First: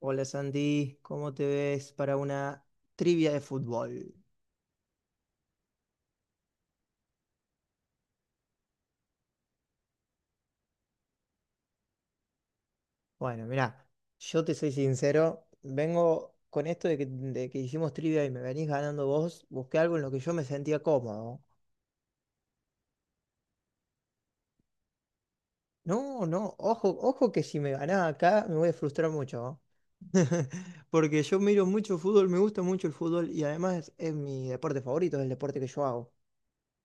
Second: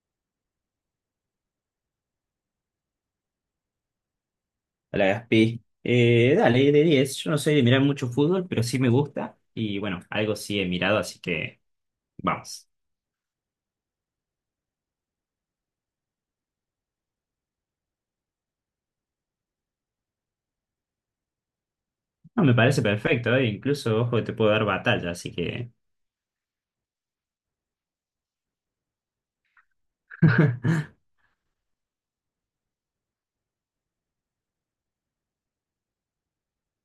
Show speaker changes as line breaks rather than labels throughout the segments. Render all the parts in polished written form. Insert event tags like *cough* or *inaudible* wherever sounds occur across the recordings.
Hola Sandy, ¿cómo te ves para una trivia de fútbol?
A Gaspi. Dale, de 10. Yo no soy de mirar mucho fútbol, pero sí me gusta. Y bueno, algo sí he mirado, así que vamos.
Bueno, mirá, yo te soy sincero, vengo con esto de que, hicimos trivia y me venís ganando vos, busqué algo en lo que yo me sentía cómodo.
No, me parece perfecto, incluso, ojo, que te puedo dar batalla, así que.
No, no, ojo, que si me ganás acá me voy a frustrar mucho, ¿no? *laughs*
*laughs*
Porque yo miro mucho fútbol, me gusta mucho el fútbol y además es mi deporte favorito, es el deporte que yo hago.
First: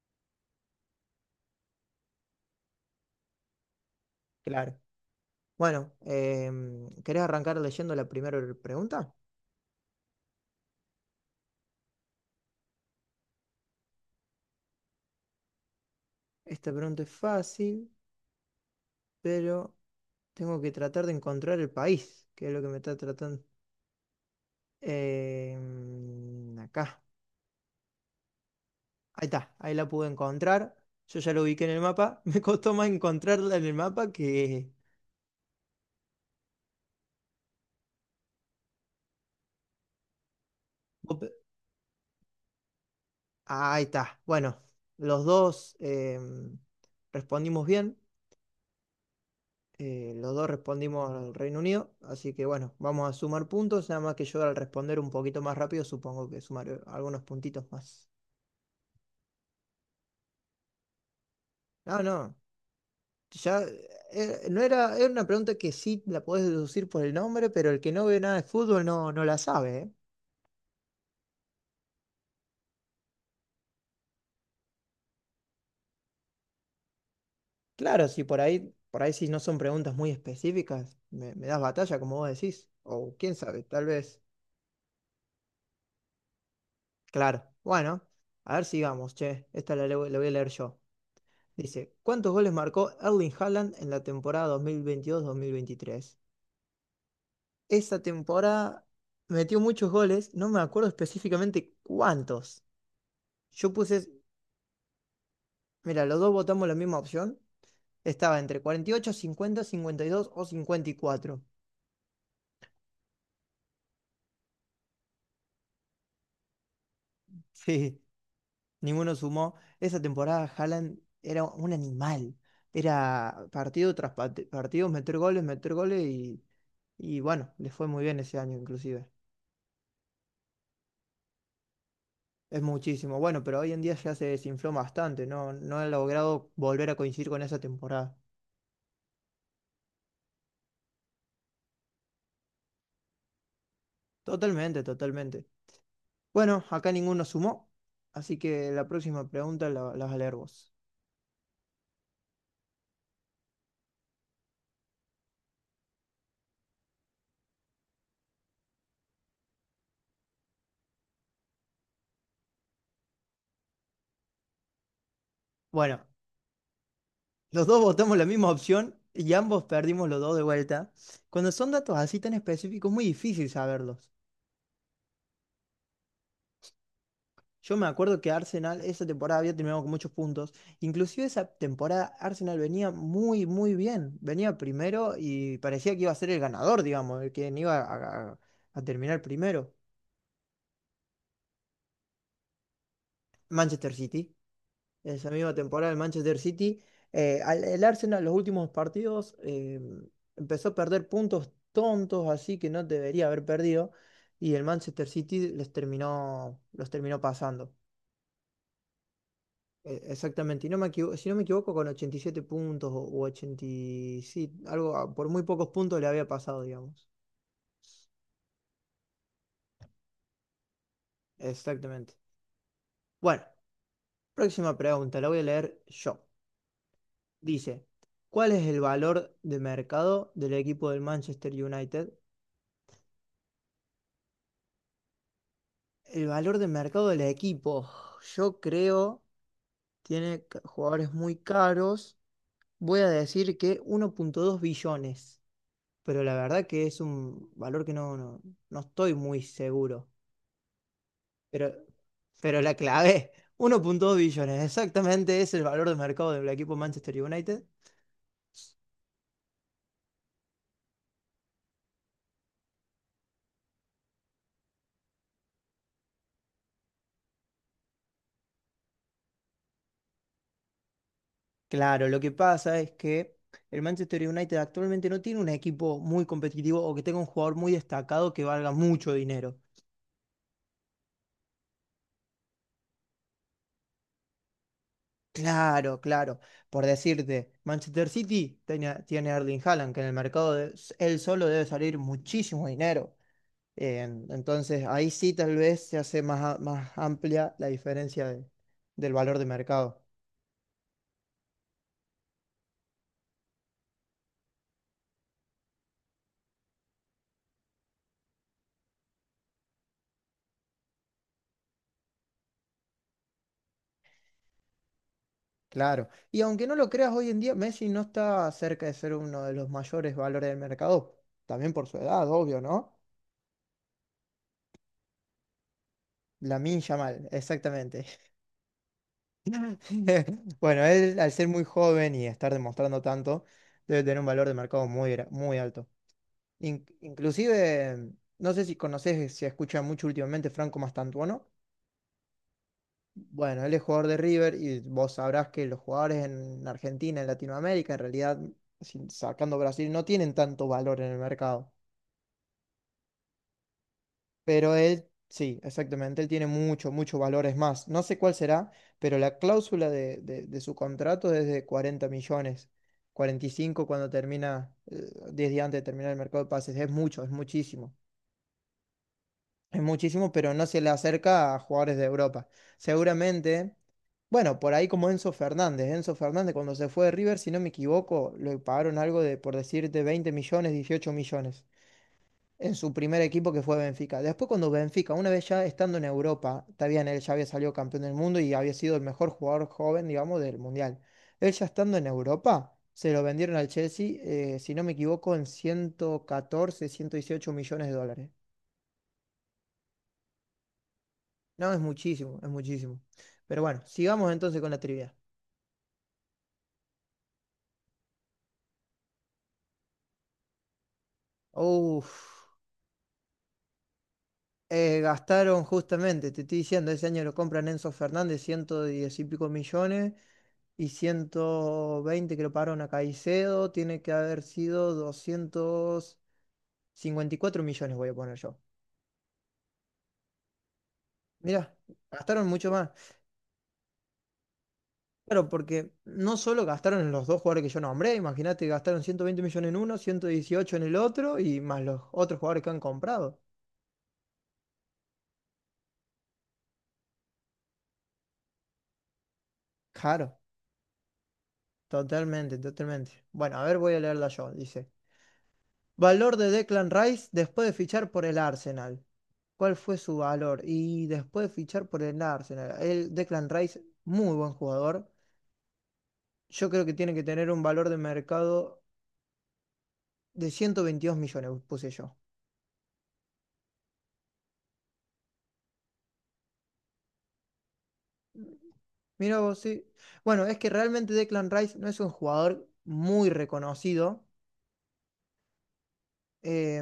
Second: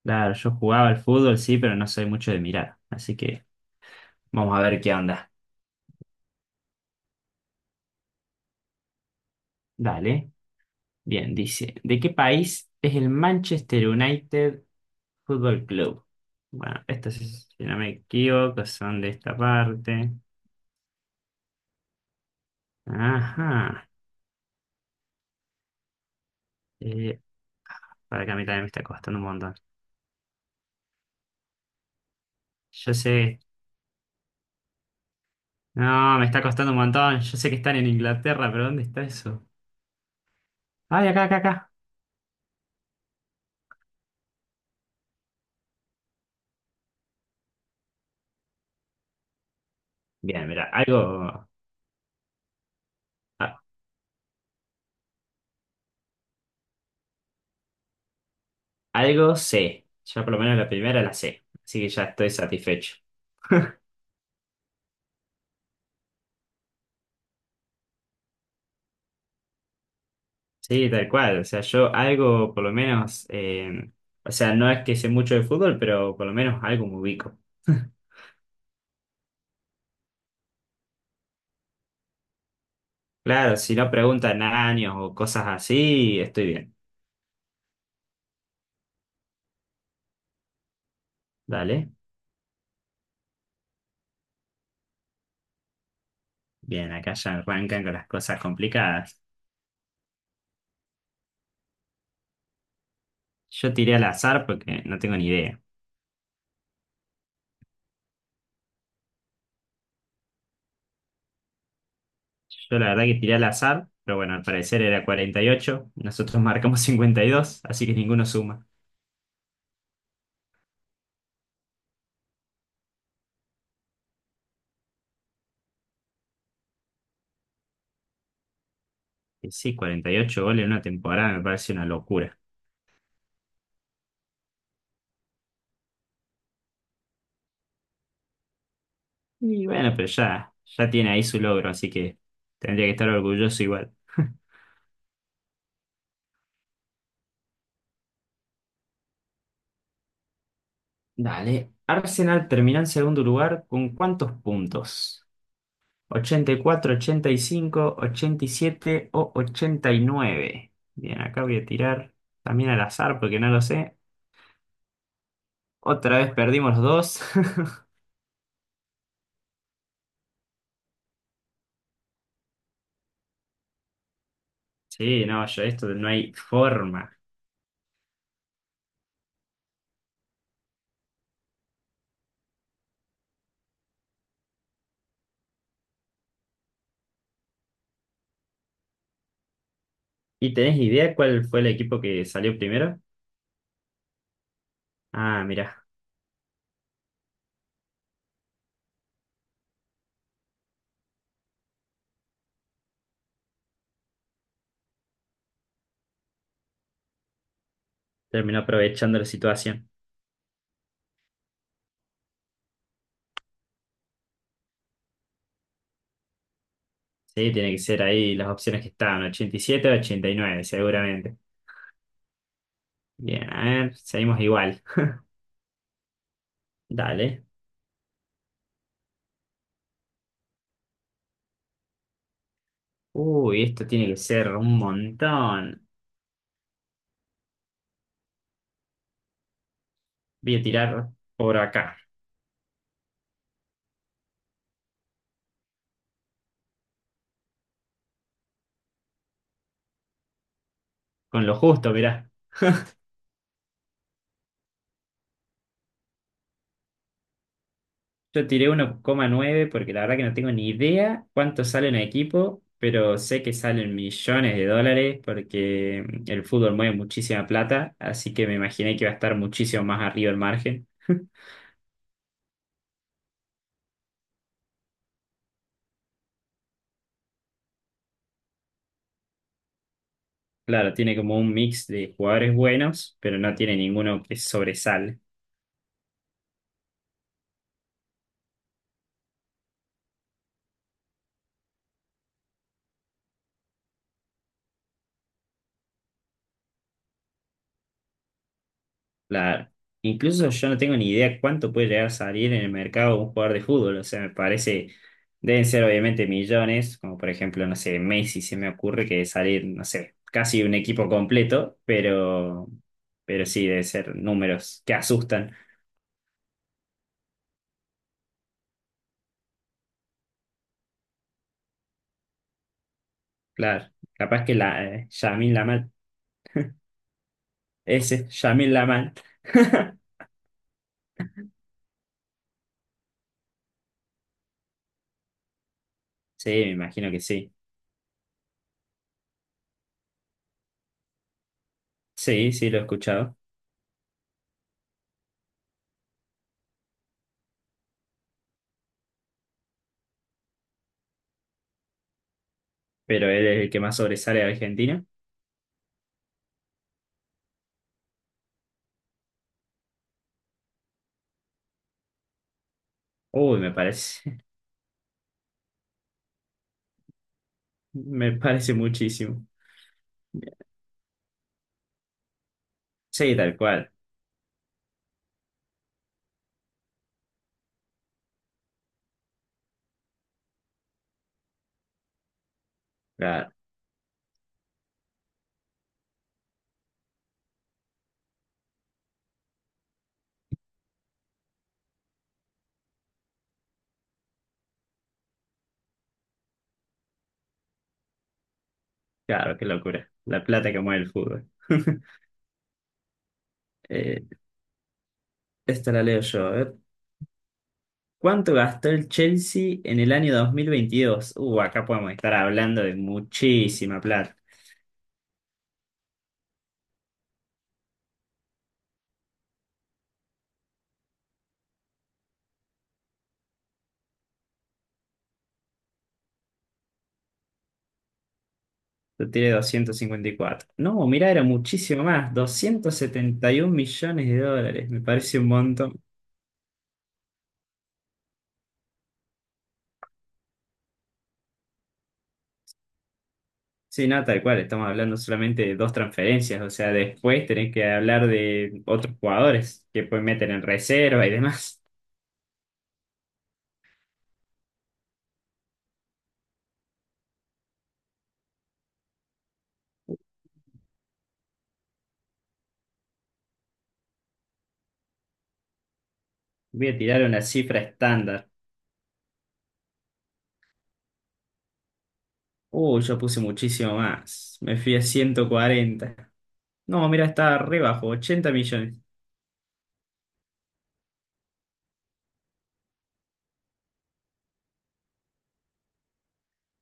Claro, yo jugaba al fútbol, sí, pero no soy mucho de mirar. Así que vamos a
Claro.
ver qué onda.
Bueno, ¿querés arrancar leyendo la primera pregunta?
Dale. Bien, dice, ¿de qué país es el Manchester United Football Club?
Esta
Bueno,
pregunta es
estos, si no me
fácil,
equivoco, son de esta
pero
parte.
tengo que tratar de encontrar el país, que es lo que me está tratando.
Ajá.
Acá,
Eh, para que a mí también me está costando
ahí
un
está,
montón.
ahí la pude encontrar. Yo ya lo ubiqué en el mapa. *laughs* Me costó más
Yo sé.
encontrarla en el mapa que...
No, me está costando un montón. Yo sé que están en Inglaterra, pero ¿dónde está eso? Ay,
vos
acá,
pe-
acá, acá.
Ah, ahí está. Bueno, los dos respondimos bien. Los
Bien,
dos
mira,
respondimos al Reino Unido. Así que bueno, vamos a sumar
a-
puntos. Nada más que yo, al responder un poquito más rápido, supongo que sumaré algunos puntitos más.
algo sé. Ya por lo menos la primera la sé. Así que
No,
ya estoy
no.
satisfecho.
Ya,
*laughs*
no era, era una pregunta que sí la podés deducir por el nombre, pero el que no ve nada de fútbol no, no la sabe, ¿eh?
Sí, tal cual. O sea, yo algo, por lo menos, o sea, no es que sé mucho de fútbol, pero por lo menos algo me ubico. *laughs*
Claro, si por ahí, por ahí si no son preguntas muy específicas, me das batalla, como vos decís. O quién
Claro,
sabe,
si
tal
no
vez.
preguntan años o cosas así, estoy bien.
Claro. Bueno, a ver, sigamos, che. Esta la, la voy a leer yo.
Dale.
Dice, ¿cuántos goles marcó Erling Haaland en la temporada dos mil veintidós mil veintitrés?
Bien, acá ya arrancan con
Esa
las cosas
temporada
complicadas.
metió muchos goles, no me acuerdo específicamente cuántos. Yo
Yo tiré al
puse...
azar porque no tengo ni idea.
Mira, los dos votamos la misma opción. Estaba entre 48, 50, 52 o 54.
Yo la verdad que tiré al azar, pero bueno, al parecer era 48. Nosotros marcamos *laughs* 52, así que
Sí,
ninguno suma.
ninguno sumó. Esa temporada Haaland era un animal. Era partido tras partido, meter goles y bueno, le fue muy bien ese año inclusive.
Y sí, 48 goles en una temporada me parece una locura.
Es muchísimo. Bueno, pero hoy en día ya se desinfló bastante. No, no ha logrado volver a coincidir con esa temporada.
Y bueno, pero ya, ya tiene ahí su logro, así que tendría que estar orgulloso igual. *laughs*
Totalmente, totalmente. Bueno, acá ninguno sumó. Así que la próxima pregunta la, la vas a leer vos.
Dale, Arsenal terminó en segundo lugar con ¿cuántos puntos? Ochenta y cuatro, 85, 87 o 89. Bien, acá voy a tirar también al azar porque no lo sé.
Bueno.
Otra vez perdimos los dos.
Los dos
*laughs*
votamos la misma opción y ambos perdimos los dos de vuelta. Cuando son datos así tan específicos, es muy difícil saberlos.
Sí, no, yo esto no hay forma.
Yo me acuerdo que Arsenal esa temporada había terminado con muchos puntos. Inclusive esa temporada Arsenal venía muy, muy bien. Venía primero y parecía que iba a ser el ganador, digamos, el que no iba a, a terminar primero.
¿Y tenés idea cuál fue el equipo que salió primero?
Manchester City, esa
Ah,
misma
mira,
temporada el Manchester City. El Arsenal, los últimos partidos, empezó a perder puntos tontos, así que no debería haber perdido. Y el Manchester City les terminó, los terminó pasando.
terminó aprovechando la situación.
Exactamente. Y no me si no me equivoco, con 87 puntos o 87, algo, ah, por muy pocos puntos le había pasado, digamos.
Sí, tiene que ser ahí las opciones que estaban, 87 o 89, seguramente.
Exactamente. Bueno,
Bien, a ver, seguimos
próxima
igual.
pregunta, la voy a leer yo.
Dale.
Dice, ¿cuál es el valor de mercado del equipo del Manchester United?
Uy, esto tiene que ser un montón.
El valor de mercado del equipo, yo creo, tiene
Voy a tirar
jugadores muy
por acá,
caros. Voy a decir que 1.2 billones, pero la verdad que es un valor que no, no, no estoy muy seguro.
con lo
Pero,
justo, mirá.
pero la clave, *laughs* 1.2 billones, exactamente es el valor de mercado del equipo Manchester United.
Yo tiré 1,9 porque la verdad que no tengo ni idea cuánto sale un equipo, pero sé que salen millones de dólares porque el fútbol mueve muchísima plata, así que me imaginé que iba a estar muchísimo más arriba el margen. *laughs*
Claro, lo que pasa es que el Manchester United actualmente no tiene un equipo muy competitivo o que tenga un jugador muy destacado que valga mucho dinero.
Claro, tiene como un mix de jugadores buenos, pero no tiene ninguno que sobresale.
Claro, claro. Por decirte, Manchester City tiene, tiene a Erling Haaland, que en el mercado él solo debe salir muchísimo dinero. Entonces ahí sí tal vez se hace más, más amplia la diferencia del valor de
Claro.
mercado.
Incluso yo no tengo ni idea cuánto puede llegar a salir en el mercado un jugador de fútbol. O sea, me parece, deben ser obviamente millones, como por ejemplo, no sé, Messi se me ocurre que salir, no sé, casi un equipo completo, pero sí, deben ser números que asustan.
Claro. Y aunque no lo creas, hoy en día Messi no está cerca de ser uno de los mayores valores del mercado. También por su edad, obvio, ¿no?
Claro. Capaz que la, Lamán, Lamal,
Lamine Yamal, exactamente.
ese, Lamán Lamal. *laughs*
*laughs* Bueno, él, al ser muy joven y estar demostrando tanto, debe tener un valor de mercado muy, muy alto.
Sí, me imagino que sí.
Inclusive, no sé si conoces, se escucha mucho últimamente Franco Mastantuono.
Sí, sí, lo he escuchado.
Bueno, él es jugador de River y vos sabrás que los jugadores en Argentina, en Latinoamérica, en realidad, sacando Brasil, no tienen tanto valor en el mercado.
Pero él es el que más sobresale de
Pero
Argentina.
él, sí, exactamente, él tiene mucho, mucho valor, es más. No sé cuál será, pero la cláusula de, de su contrato es de 40 millones,
Uy, me
45 cuando
parece,
termina, 10 días antes de terminar el mercado de pases. Es mucho, es muchísimo.
*laughs* me parece muchísimo.
Es muchísimo, pero no se le acerca a jugadores de Europa.
Sí, tal
Seguramente,
cual.
bueno, por ahí como Enzo Fernández. Enzo Fernández cuando se fue de River, si no me equivoco, le pagaron algo de, por decirte, 20 millones, 18 millones en su primer
Claro,
equipo que fue Benfica. Después, cuando Benfica, una vez ya estando en Europa, está bien, él ya había salido campeón del mundo y había sido el mejor jugador joven, digamos, del Mundial. Él, ya estando en Europa, se lo vendieron al Chelsea, si no me equivoco, en 114 118 millones de dólares.
claro, qué locura. La plata que mueve el fútbol.
No, es
*laughs*
muchísimo, es muchísimo. Pero bueno,
Eh,
sigamos entonces con la trivia.
esta la leo yo. A ver. ¿Cuánto gastó el Chelsea en el año 2022? Acá podemos
Uf,
estar hablando de muchísima plata.
gastaron justamente, te estoy diciendo, ese año lo compran Enzo Fernández, 110 y pico millones. Y 120 creo pagaron a Caicedo, tiene que haber sido 254 millones, voy a poner yo.
Yo tiré 254. No, mirá, era
Mirá,
muchísimo más.
gastaron mucho más.
271 millones de dólares. Me parece un
Claro, porque
montón.
no solo gastaron en los dos jugadores que yo nombré, imagínate, gastaron 120 millones en uno, 118 en el otro y más los otros jugadores que han comprado.
Sí, no, tal cual. Estamos hablando solamente de dos transferencias. O sea, después tenés que hablar de otros jugadores que pueden
Claro,
meter en reserva y demás.
totalmente, totalmente. Bueno, a ver, voy a leerla yo, dice. Valor de Declan Rice después de fichar por el Arsenal. ¿Cuál fue su valor? Y después de fichar por el Arsenal. El Declan Rice, muy buen jugador. Yo creo
Voy
que
a
tiene que
tirar una
tener un
cifra
valor de
estándar.
mercado de 122 millones, puse yo.
Uy, yo puse muchísimo más. Me fui a 140. No, mira, estaba re bajo, 80 millones.
Mira vos, sí. Bueno, es que realmente Declan Rice no es un jugador muy reconocido.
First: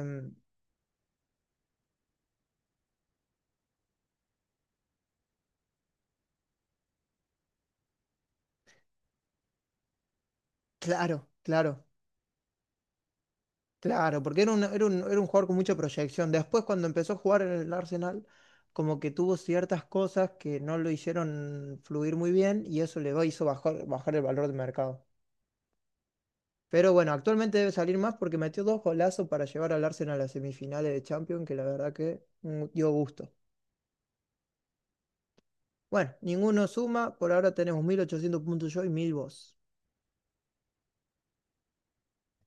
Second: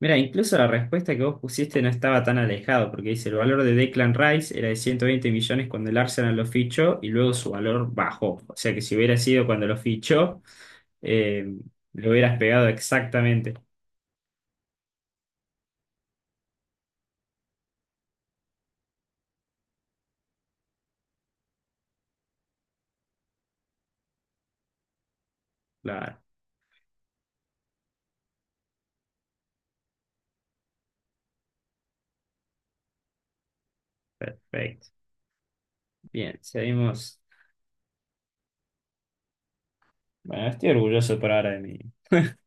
Mira, incluso la respuesta que vos pusiste no estaba tan alejado, porque dice, el valor de Declan Rice era de 120 millones cuando el Arsenal lo fichó y luego su valor bajó. O sea que si hubiera sido cuando lo fichó,
claro,
eh,
claro.
lo hubieras pegado exactamente.
Claro, porque era un, era un, era un jugador con mucha proyección. Después, cuando empezó a jugar en el Arsenal, como que tuvo ciertas cosas que no lo hicieron fluir muy bien y eso le hizo bajar, bajar el valor de mercado.
Claro,
Pero bueno, actualmente debe salir más porque metió dos golazos para llevar al Arsenal a las semifinales de Champions, que la verdad que dio gusto.
perfecto.
Bueno,
Bien,
ninguno suma,
seguimos.
por ahora tenemos 1.800 puntos yo y 1.000 vos.
Bueno, estoy orgulloso por ahora de mí. *laughs*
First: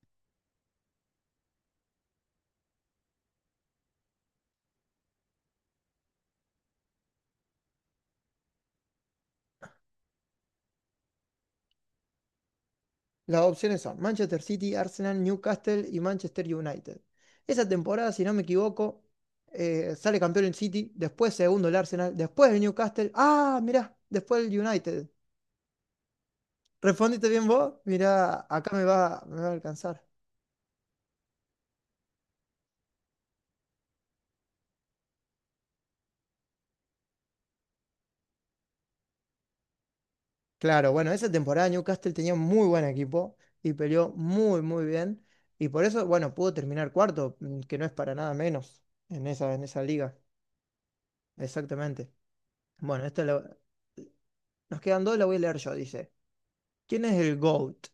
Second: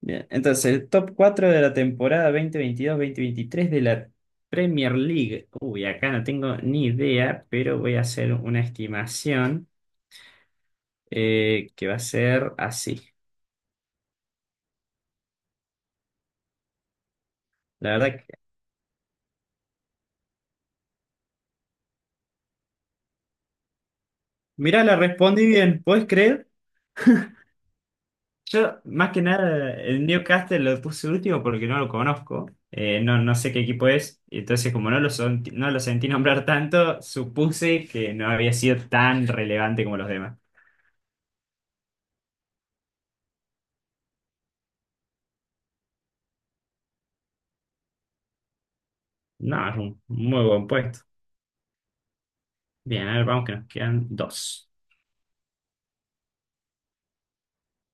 Bien, entonces el top 4 de la temporada 2022 veintitrés de la Premier League. Uy, acá no tengo ni idea, pero voy a hacer una estimación que va a ser así.
Las opciones son Manchester City, Arsenal, Newcastle y Manchester United. Esa
La
temporada, si
verdad
no
que.
me equivoco, sale campeón el City, después segundo el Arsenal, después el Newcastle. Ah, mirá, después el
Mirá, la
United.
respondí bien, ¿puedes creer?
¿Respondiste bien vos? Mirá, acá
Yo, más que
me va a
nada,
alcanzar.
el Newcastle lo puse último porque no lo conozco. No, no sé qué equipo es. Entonces, como no lo sentí *laughs* nombrar tanto, supuse que no había sido tan relevante como los demás.
Claro, bueno, esa temporada Newcastle tenía un muy buen equipo y peleó muy, muy bien. Y por eso, bueno, pudo terminar cuarto, que no es para nada menos en
No, es
esa
un
liga.
muy buen puesto.
Exactamente. Bueno,
Bien, a ver, vamos que nos quedan dos.
nos quedan dos, la voy a leer yo, dice. ¿Quién es el GOAT?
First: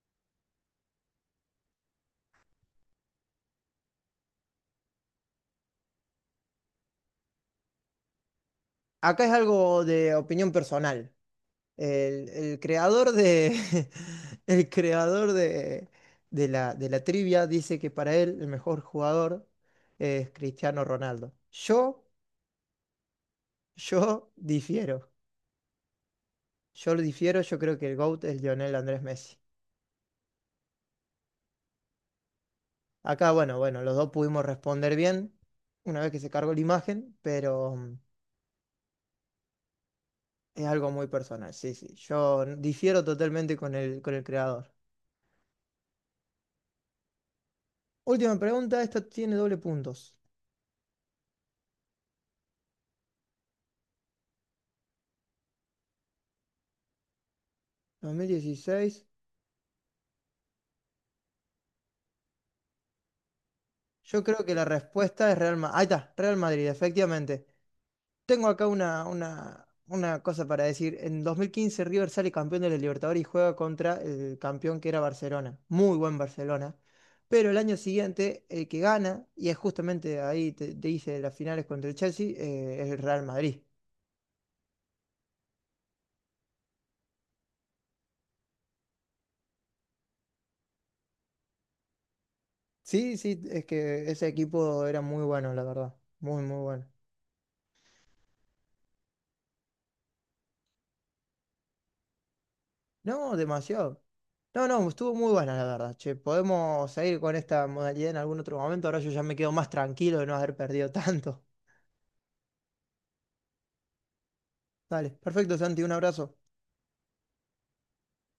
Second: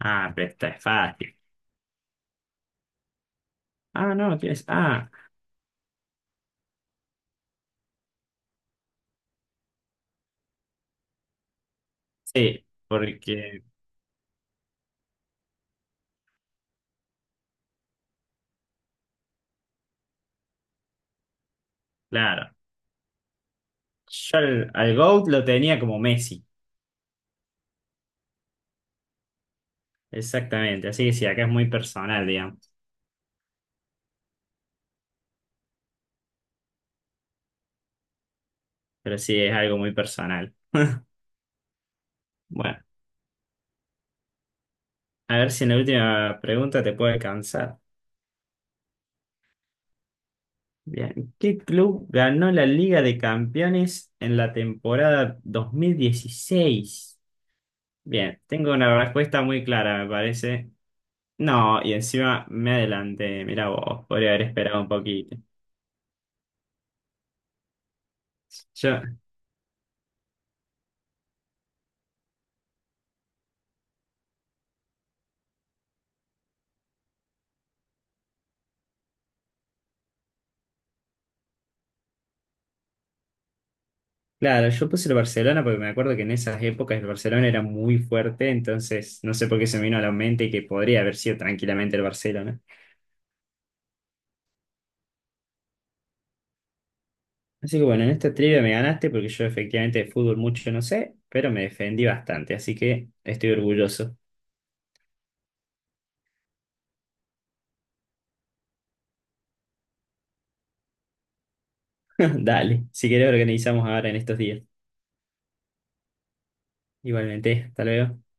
Ah, pero esta es fácil. Ah, no, tienes. Ah,
Acá es algo de opinión personal. El
sí,
creador de,
porque,
*laughs* el creador de la trivia dice que para él el mejor jugador es Cristiano Ronaldo. Yo,
claro.
yo
Yo al
difiero.
GOAT lo tenía como Messi.
Yo lo difiero, yo creo que el GOAT es Lionel Andrés Messi.
Exactamente. Así que sí, acá es muy personal, digamos.
Acá, bueno, bueno, los dos pudimos responder bien una vez que se cargó la imagen, pero
Pero sí, es algo muy personal.
es algo muy
*laughs*
personal. Sí, sí, yo
Bueno.
difiero totalmente con el creador.
A ver si en la última pregunta te puedo alcanzar.
Última pregunta, esta tiene doble puntos.
Bien. ¿Qué club ganó la Liga de Campeones en la temporada 2016? Bien, tengo una
2016.
respuesta muy clara, me parece. No, y encima me adelanté. Mirá vos,
Yo
podría haber
creo que la
esperado un
respuesta
poquito.
es Real Madrid. Ahí está, Real Madrid, efectivamente. Tengo acá
Yo,
una cosa para decir. En 2015 River sale campeón de la Libertadores y juega contra el campeón que era Barcelona. Muy buen Barcelona. Pero el año siguiente, el que gana, y es justamente ahí te, te hice las finales contra el Chelsea, es el Real Madrid.
claro, yo puse el Barcelona porque me acuerdo que en esas épocas el Barcelona era muy fuerte, entonces no sé por qué se me vino a la mente que podría haber sido tranquilamente el Barcelona.
Sí, sí, es que ese equipo era muy bueno, la verdad. Muy, muy bueno.
Así que bueno, en esta trivia me ganaste porque yo efectivamente de fútbol mucho no sé, pero me defendí bastante, así que
No,
estoy
demasiado.
orgulloso.
No, no, estuvo muy buena la verdad. Che, podemos seguir con esta modalidad en algún otro momento. Ahora yo ya me quedo más tranquilo de no haber perdido *laughs* tanto.
*laughs* Dale, si querés organizamos ahora en estos días.
Dale, perfecto, Santi, un abrazo.
Igualmente, hasta luego.